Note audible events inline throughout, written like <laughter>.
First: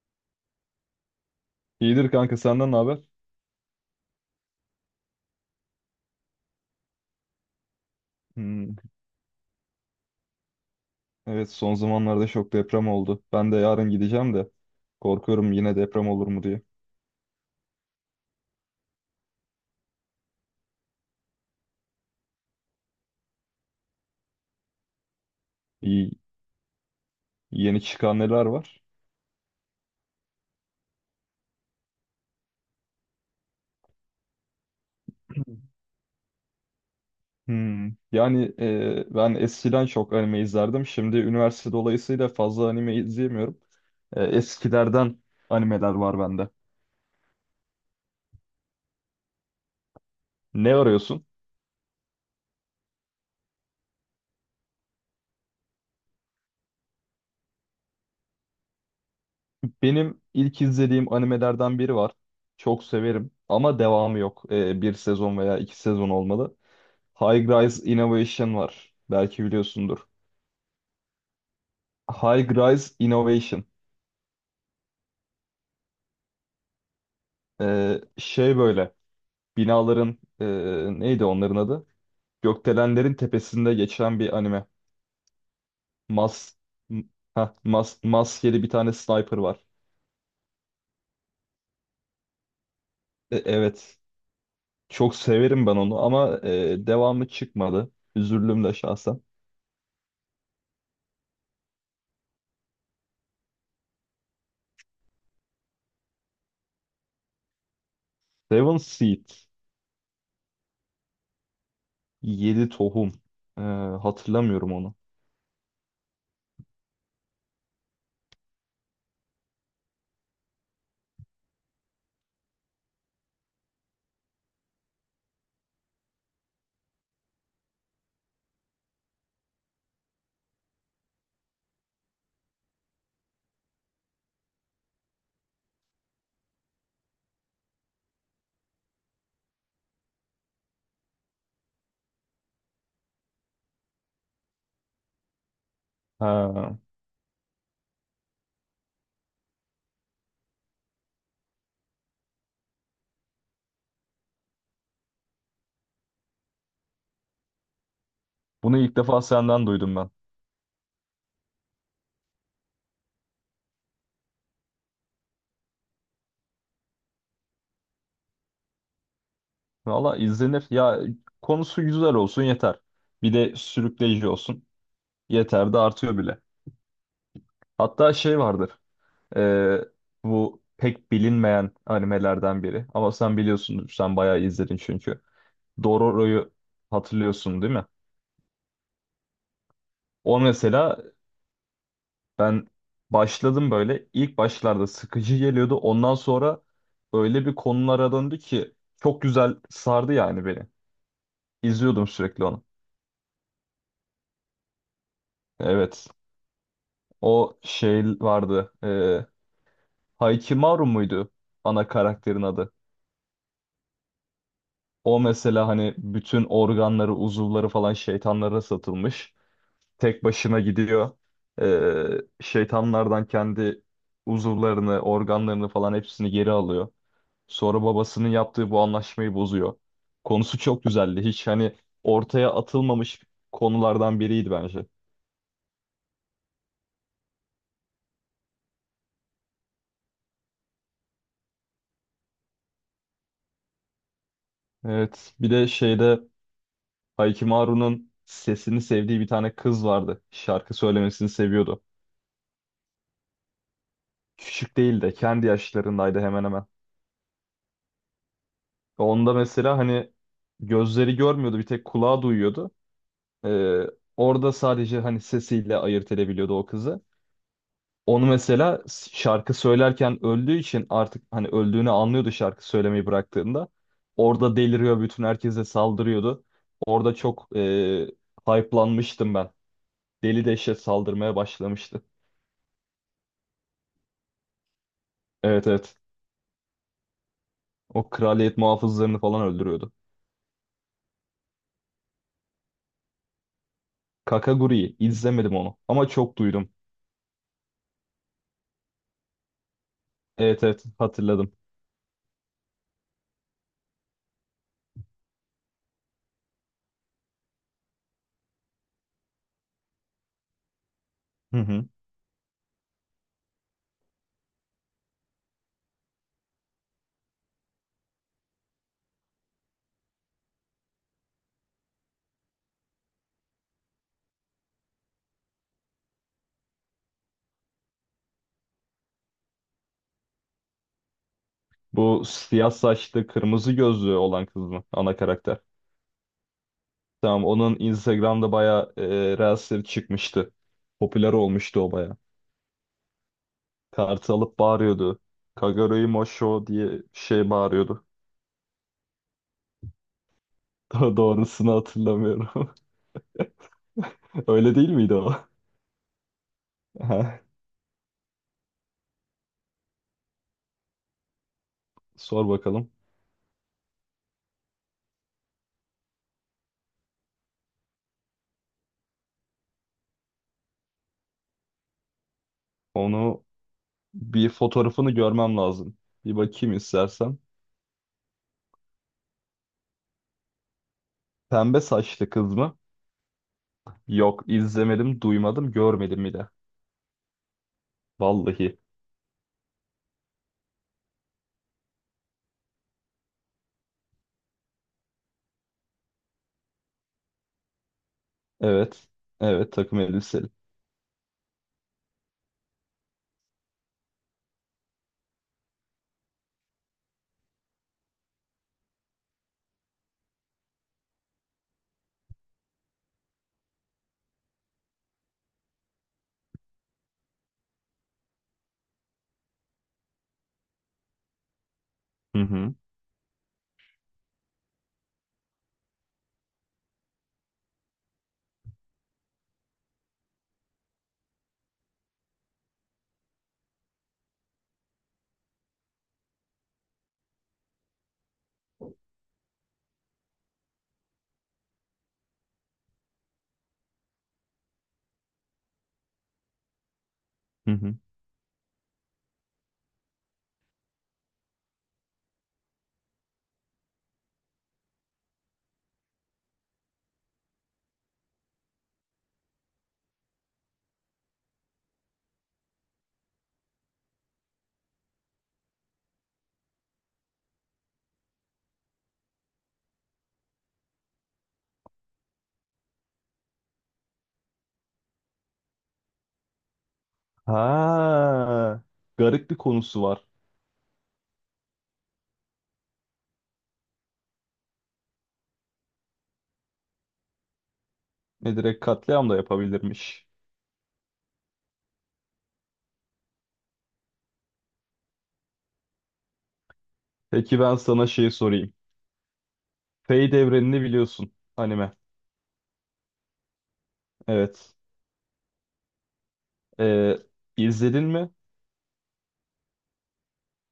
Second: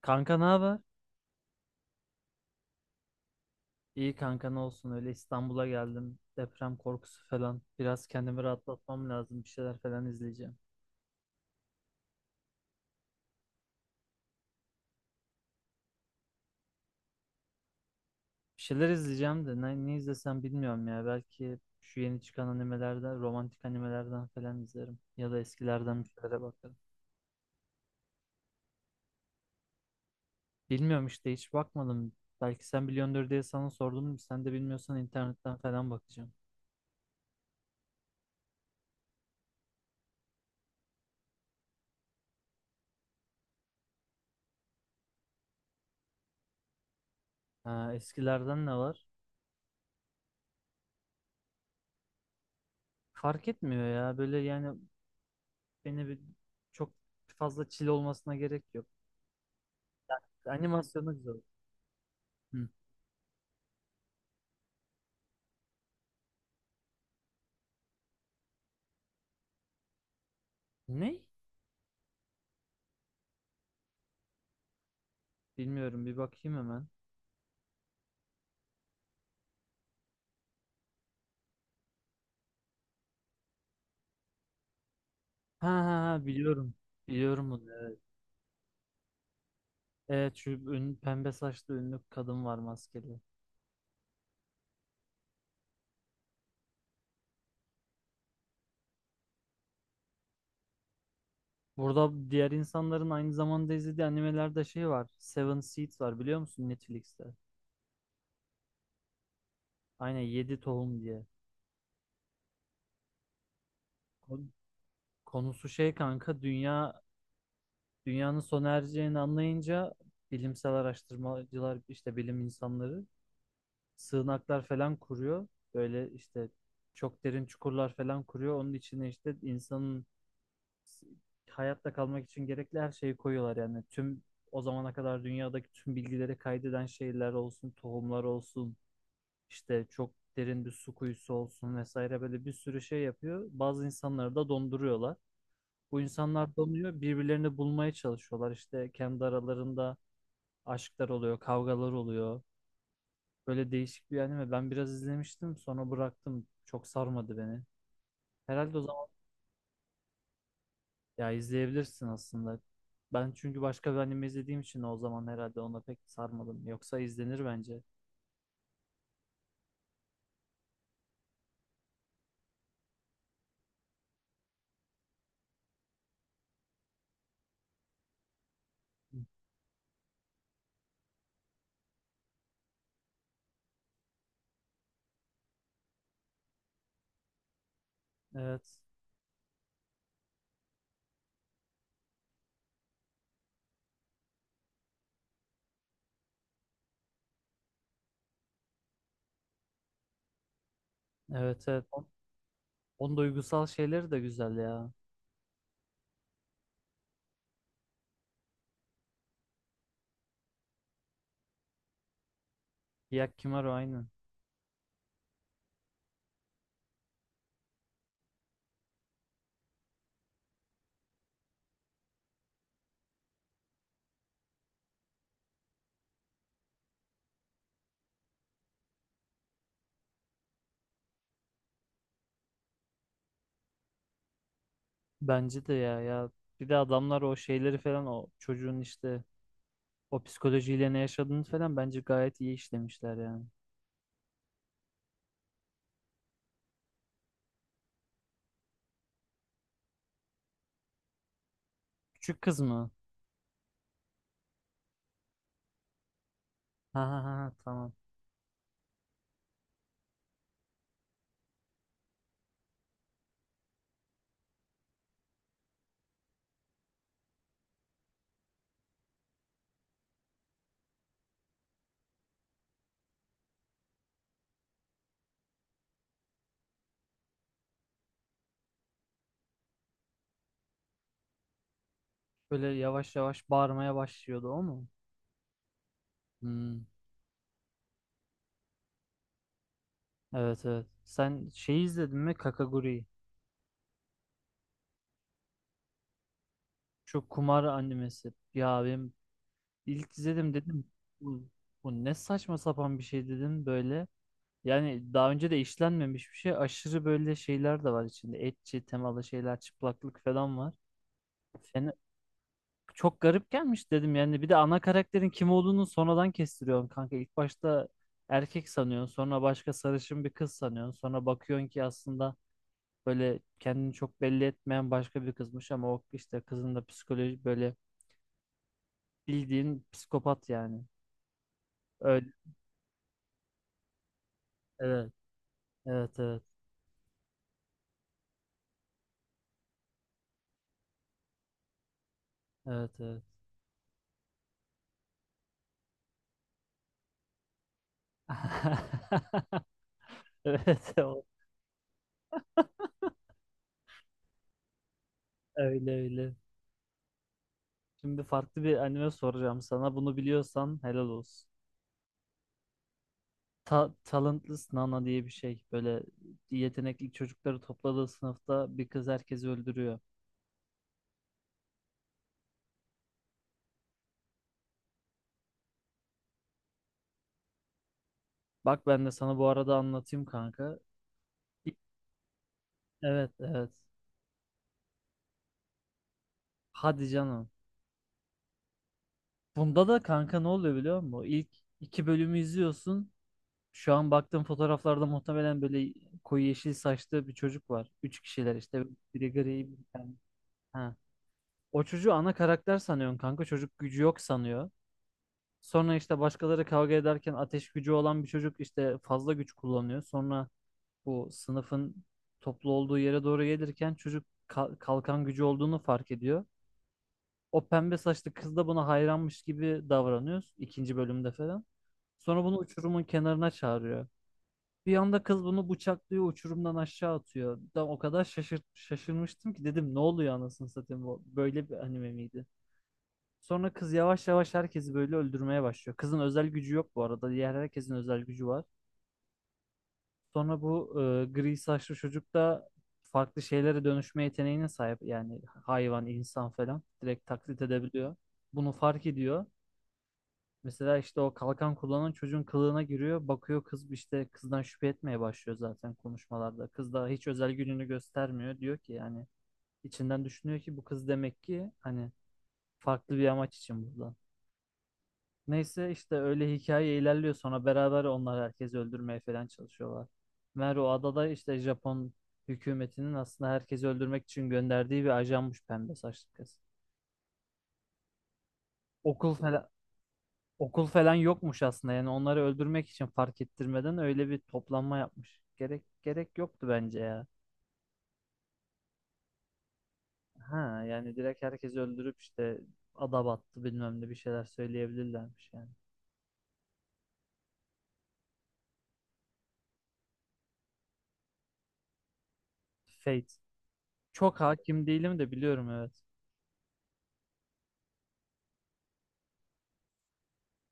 Kanka ne haber? İyidir kanka, senden ne haber? İyi kanka ne olsun öyle İstanbul'a geldim. Deprem korkusu falan. Biraz kendimi Hmm, rahatlatmam lazım. Bir şeyler falan izleyeceğim. evet, son zamanlarda çok deprem oldu. Ben de yarın gideceğim de korkuyorum yine deprem olur mu diye. Bir şeyler izleyeceğim de ne, ne izlesem bilmiyorum ya. Belki şu yeni çıkan animelerden, romantik animelerden falan izlerim. Ya da eskilerden bir İyi, şeylere bakarım. yeni çıkan neler var? Bilmiyorum işte hiç bakmadım. Belki sen biliyordur diye sana sordum. Sen de bilmiyorsan internetten <clears throat> falan bakacağım. Hmm, ben eskiden çok anime izlerdim. Şimdi üniversite dolayısıyla fazla anime izleyemiyorum. Eskilerden animeler var bende. Ha, eskilerden ne var? Ne arıyorsun? Fark etmiyor ya. Böyle yani beni çok fazla çile olmasına gerek yok. Benim ilk izlediğim Animasyonu güzel. animelerden biri var. Hı. Çok severim ama devamı yok. Bir sezon veya iki sezon olmalı. High Rise Innovation var. Belki biliyorsundur. Ne? High Rise Innovation. Bilmiyorum. Bir bakayım hemen. Şey, böyle binaların neydi onların adı? Gökdelenlerin tepesinde geçen bir anime. Ha ha ha Mas biliyorum. m- Biliyorum bunu. Evet. Maskeli bir tane sniper var. Evet şu pembe saçlı ünlü kadın var maskeli. Evet. Çok severim ben onu ama devamı çıkmadı. Üzüldüm de şahsen. Burada diğer insanların aynı zamanda izlediği animelerde şey var. Seven Seeds var biliyor musun Netflix'te? Seven Seed. Aynen 7 tohum diye. Yedi tohum. Ee, Kon- hatırlamıyorum onu. Konusu şey kanka dünya dünyanın sona ereceğini anlayınca bilimsel araştırmacılar işte bilim insanları sığınaklar falan kuruyor. Böyle işte çok derin çukurlar falan kuruyor. Onun içine işte insanın s- hayatta kalmak için gerekli her şeyi koyuyorlar. Yani tüm o zamana kadar dünyadaki tüm bilgileri kaydeden şeyler olsun, tohumlar olsun, işte çok derin bir su kuyusu olsun vesaire böyle bir sürü şey yapıyor. Bazı insanları da donduruyorlar. Bu insanlar Ha, donuyor, birbirlerini bulmaya çalışıyorlar. İşte kendi aralarında aşklar oluyor, kavgalar oluyor. Böyle değişik bir anime. Ben biraz izlemiştim sonra bıraktım. Çok sarmadı beni. Herhalde bunu o ilk zaman defa senden duydum ben. ya izleyebilirsin aslında. Ben çünkü başka bir anime izlediğim için o zaman herhalde ona pek sarmadım. Yoksa izlenir bence. Valla izlenir. Ya, konusu güzel olsun yeter. Bir de sürükleyici olsun. Yeter de artıyor bile. Hatta şey vardır. e, Bu pek bilinmeyen animelerden biri. Ama sen biliyorsundur. Sen bayağı izledin çünkü. Dororo'yu hatırlıyorsun değil mi? Evet. O mesela ben başladım böyle. İlk başlarda sıkıcı geliyordu. Ondan sonra öyle bir konulara döndü ki çok güzel sardı yani beni. Evet evet. İzliyordum sürekli onu. Onun duygusal şeyleri de güzel ya. Evet. O şey vardı. Haikimaru muydu ana karakterin adı? Hyakkimaro aynı. O mesela hani bütün organları, uzuvları falan şeytanlara satılmış. Tek başına gidiyor. Şeytanlardan kendi uzuvlarını, organlarını falan hepsini geri alıyor. Sonra babasının yaptığı bu anlaşmayı bozuyor. Konusu çok güzeldi. Hiç hani ortaya atılmamış konulardan biriydi bence. Bence de ya ya. Bir de adamlar o şeyleri falan o çocuğun işte o psikolojiyle ne yaşadığını falan bence gayet iyi işlemişler yani. Evet. Bir de şeyde Haikimaru'nun sesini sevdiği bir tane kız vardı. Şarkı söylemesini seviyordu. Küçük kız mı? Küçük değil de kendi yaşlarındaydı hemen hemen. Ha ha ha ha, tamam. Onda mesela hani gözleri görmüyordu, bir tek kulağı duyuyordu. Ee, orada sadece hani sesiyle ayırt edebiliyordu o kızı. Onu mesela şarkı söylerken öldüğü için artık hani öldüğünü anlıyordu şarkı söylemeyi bıraktığında. Orada deliriyor, bütün herkese saldırıyordu. Orada çok hype'lanmıştım ben. Deli dehşet saldırmaya başlamıştı. Böyle yavaş yavaş bağırmaya başlıyordu o mu? Evet, evet. Hmm, O kraliyet muhafızlarını falan öldürüyordu. evet evet. Sen şey izledin mi Kakaguri'yi? Kakaguri'yi izlemedim, onu ama çok duydum. Şu kumar animesi. Ya benim ilk izledim Evet, evet, dedim. Bu, hatırladım. bu ne saçma sapan bir şey dedim böyle. Yani daha önce de işlenmemiş bir şey. Aşırı böyle şeyler de var içinde. Etçi temalı şeyler, çıplaklık falan var. Hı hı. Yani çok garip gelmiş dedim. Yani bir de ana karakterin kim olduğunu sonradan kestiriyorsun kanka. İlk başta erkek sanıyorsun. Sonra başka sarışın bir kız sanıyorsun. Sonra bakıyorsun ki aslında böyle kendini çok belli etmeyen başka bir kızmış ama o işte kızın da psikoloji böyle bildiğin psikopat yani. Bu Öyle. siyah saçlı, kırmızı gözlü olan kız mı? Evet. Ana karakter. Evet evet. Tamam, onun Instagram'da bayağı Reels'leri çıkmıştı. Popüler olmuştu o bayağı. Evet evet. Kartı alıp bağırıyordu. Kaguroi Mosho diye bir şey bağırıyordu. <laughs> <laughs> Evet Daha doğrusunu hatırlamıyorum. <laughs> Öyle değil miydi o? <laughs> öyle öyle. Aha, Şimdi farklı bir anime soracağım sana. Bunu biliyorsan helal olsun. sor bakalım. Talentless Nana diye bir şey. Böyle yetenekli çocukları topladığı sınıfta bir kız herkesi öldürüyor. Onu bir fotoğrafını görmem lazım. Bir bakayım istersen. Bak ben de sana bu arada anlatayım kanka. Pembe saçlı kız mı? Evet evet. Yok, izlemedim, duymadım, görmedim bile. Hadi canım. Vallahi. Bunda da kanka ne oluyor biliyor musun? İlk iki bölümü izliyorsun. Şu an baktığım fotoğraflarda muhtemelen böyle koyu yeşil saçlı bir çocuk var. Üç kişiler işte. Evet. Biri gri, Evet, bir takım tane. elbiseli. Ha. O çocuğu ana karakter sanıyorsun kanka. Çocuk gücü yok sanıyor. Sonra işte başkaları kavga ederken ateş gücü olan bir çocuk işte fazla güç kullanıyor. Sonra bu sınıfın toplu olduğu yere doğru gelirken çocuk kalkan gücü olduğunu fark ediyor. O pembe saçlı kız da buna hayranmış gibi davranıyoruz ikinci bölümde falan. Hı Sonra bunu hı. uçurumun kenarına çağırıyor. Bir anda kız bunu bıçaklıyor, uçurumdan aşağı atıyor. Ben o kadar şaşır şaşırmıştım ki dedim ne oluyor anasını satayım bu böyle bir anime miydi? Sonra kız yavaş yavaş herkesi böyle öldürmeye başlıyor. Kızın özel gücü yok bu arada. Diğer herkesin özel gücü var. Sonra bu gri saçlı çocuk da farklı şeylere dönüşme yeteneğine sahip. Yani hayvan, insan falan direkt taklit Hı hı. edebiliyor. Bunu fark ediyor. Mesela işte o kalkan kullanan çocuğun kılığına giriyor. Bakıyor kız işte kızdan şüphe etmeye başlıyor zaten konuşmalarda. Kız da hiç özel gününü göstermiyor. Diyor ki yani içinden düşünüyor ki bu kız demek ki hani farklı bir amaç için burada. Neyse işte öyle hikaye ilerliyor sonra beraber onlar herkesi öldürmeye falan çalışıyorlar. Meğer o adada işte Japon hükümetinin aslında herkesi öldürmek için gönderdiği bir ajanmış pembe saçlı kız. Ha, Okul garip bir falan, konusu var. Okul falan yokmuş aslında. Yani onları öldürmek için fark ettirmeden öyle bir toplanma yapmış. Gerek yoktu bence ya. Ne, direkt katliam da yapabilirmiş. Ha yani direkt herkesi öldürüp işte ada battı bilmem ne bir şeyler söyleyebilirlermiş yani. Peki ben sana şeyi sorayım. Fate evrenini biliyorsun. Anime. Fate. Çok Evet. hakim değilim de biliyorum evet. Ee, izledin mi?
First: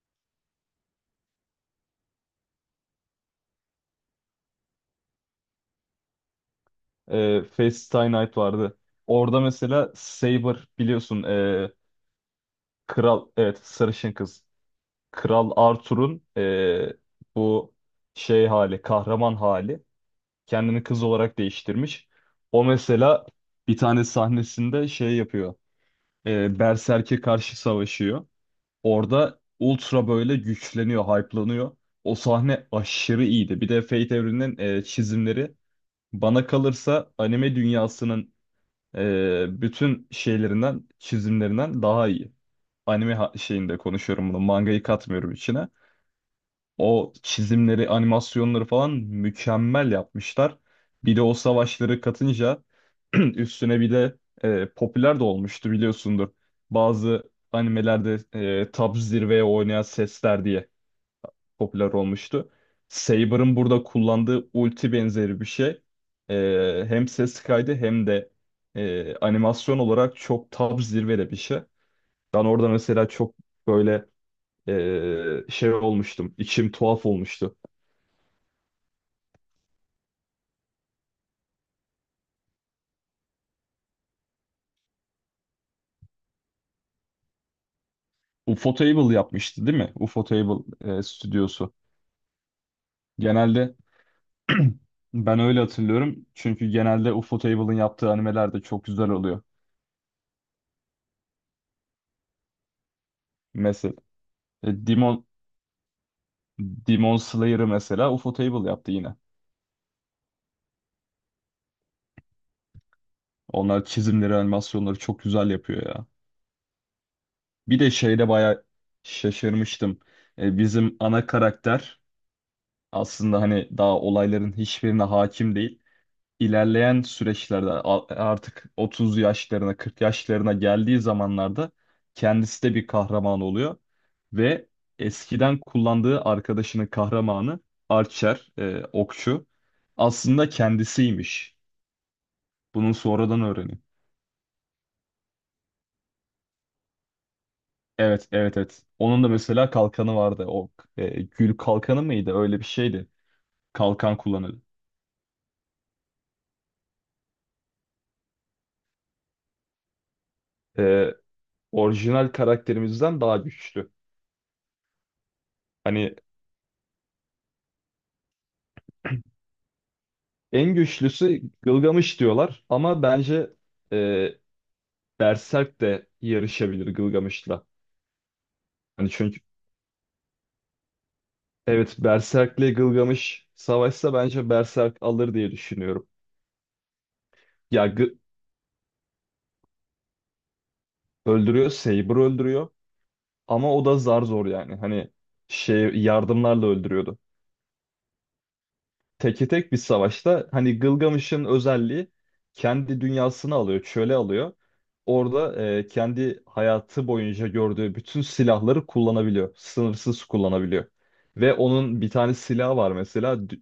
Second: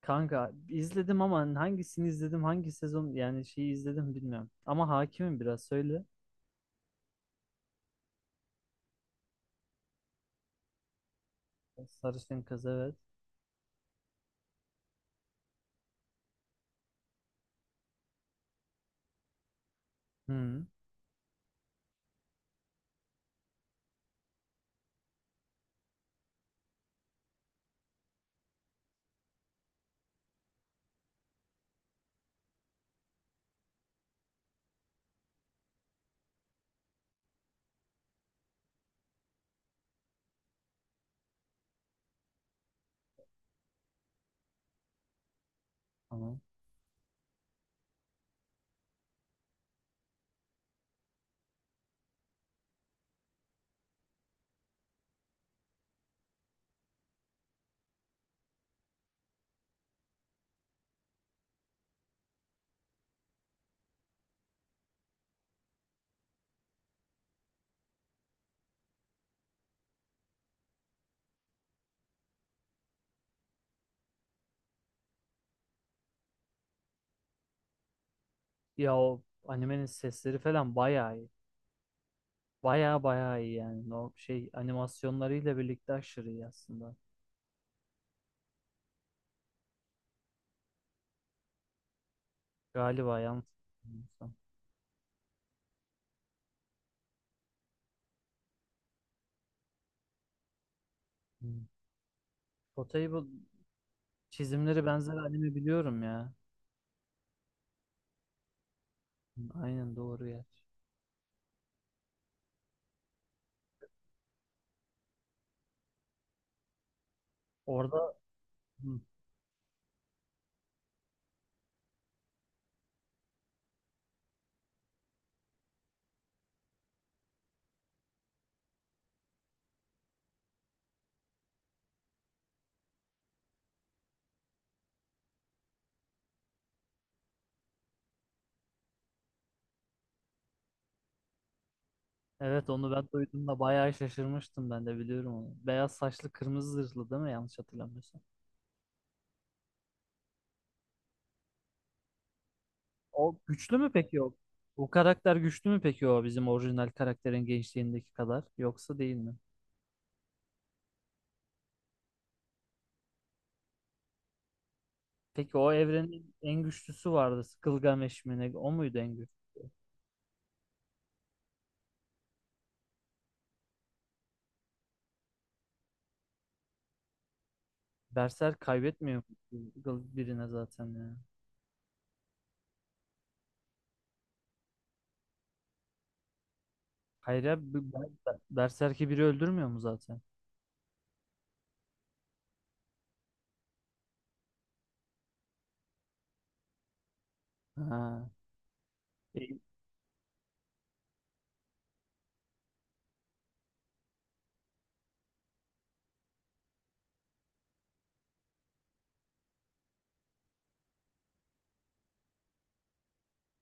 Kanka izledim ama hani hangisini izledim hangi sezon yani şeyi izledim bilmiyorum. Ama hakimim biraz söyle. Fate Stay Night vardı. Orada mesela Saber biliyorsun. Sarışın kız evet. kral, evet, sarışın kız. Kral Arthur'un bu şey hali, kahraman hali. Hı, Kendini kız olarak değiştirmiş. O mesela bir tane sahnesinde şey yapıyor. E, Berserk'e karşı savaşıyor. Orada Ultra böyle güçleniyor, hype'lanıyor. O sahne aşırı iyiydi. Bir de Fate evreninin çizimleri, bana kalırsa, anime dünyasının bütün şeylerinden, çizimlerinden daha iyi. Anime şeyinde konuşuyorum bunu. Mangayı katmıyorum içine. tamam. O çizimleri, animasyonları falan mükemmel yapmışlar. Bir de o savaşları katınca <clears throat> üstüne bir de popüler de olmuştu, biliyorsundur. Bazı animelerde tab zirveye oynayan sesler diye popüler olmuştu. Saber'ın burada kullandığı ulti benzeri bir şey. Hem ses kaydı hem de animasyon olarak çok tab zirvede bir şey. Ben orada mesela çok böyle şey olmuştum. İçim tuhaf olmuştu. Ya o animenin sesleri falan bayağı iyi. Baya baya iyi yani. O şey animasyonlarıyla birlikte aşırı iyi aslında. Ufotable yapmıştı değil mi? Ufotable stüdyosu. Galiba yanlış. Genelde Bilmiyorsam. <clears throat> ben öyle hatırlıyorum. Çünkü genelde Ufotable'ın yaptığı animeler de çok güzel oluyor. Hmm. Potable Mesela e, çizimleri benzer Demon, anime biliyorum ya. Demon Slayer'ı mesela Ufotable yaptı yine. Hmm, aynen doğru ya. Onlar çizimleri, animasyonları çok güzel yapıyor ya. Bir de Orada şeyde bayağı hmm, şaşırmıştım. Bizim ana karakter aslında hani daha olayların hiçbirine hakim değil. İlerleyen süreçlerde artık 30 yaşlarına, 40 yaşlarına geldiği zamanlarda kendisi de bir kahraman oluyor ve eskiden kullandığı arkadaşının kahramanı Archer, okçu, aslında kendisiymiş. evet onu Bunu ben sonradan duyduğumda öğreniyor. bayağı şaşırmıştım ben de biliyorum onu. Beyaz saçlı kırmızı zırhlı değil mi yanlış hatırlamıyorsam. Evet, evet, evet. Onun da mesela kalkanı vardı. O gül kalkanı mıydı? Öyle bir şeydi. O güçlü mü Kalkan peki o? kullanıyordu. Bu karakter güçlü mü peki o bizim orijinal karakterin gençliğindeki kadar yoksa değil mi? E, orijinal karakterimizden daha güçlü. Peki o Hani evrenin en güçlüsü vardı. Gilgamesh mi ne? O muydu en güçlü? en güçlüsü Gılgamış diyorlar ama bence e, Berserk de yarışabilir Gılgamış'la. Berserk Hani kaybetmiyor çünkü mu birine zaten ya. evet, Berserk'le Gılgamış savaşsa bence Berserk alır diye düşünüyorum. Hayır ya Ya Berserk'i biri öldürmüyor mu zaten? öldürüyor, Saber öldürüyor ama o da zar zor yani. Hani şey, yardımlarla öldürüyordu. Ha. Teke E, tek bir savaşta hani Gılgamış'ın özelliği, kendi dünyasını alıyor, çöle alıyor. Orada kendi hayatı boyunca gördüğü bütün silahları kullanabiliyor. Sınırsız kullanabiliyor. Ve onun bir tane silahı var mesela.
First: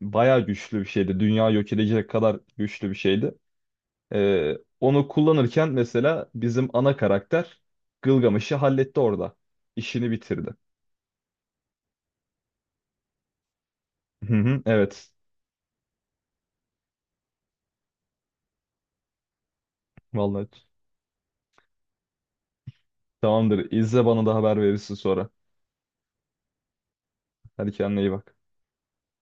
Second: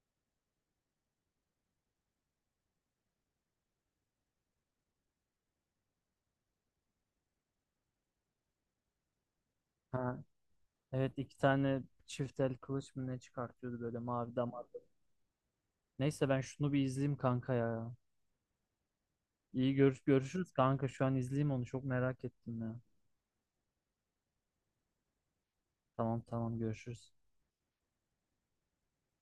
Bayağı güçlü bir şeydi. Dünya yok edecek kadar güçlü bir şeydi. Onu kullanırken mesela bizim ana karakter Gılgamış'ı halletti orada. İşini ha. bitirdi. Evet iki tane çift el kılıç mı ne çıkartıyordu böyle Hı mavi hı, damarlı. evet. Neyse ben şunu bir izleyeyim kanka ya. İyi görüş Vallahi görüşürüz kanka şu an izleyeyim onu çok merak ettim ya. tamamdır. İzle, bana da haber verirsin sonra. Tamam tamam görüşürüz. Hadi kendine iyi bak.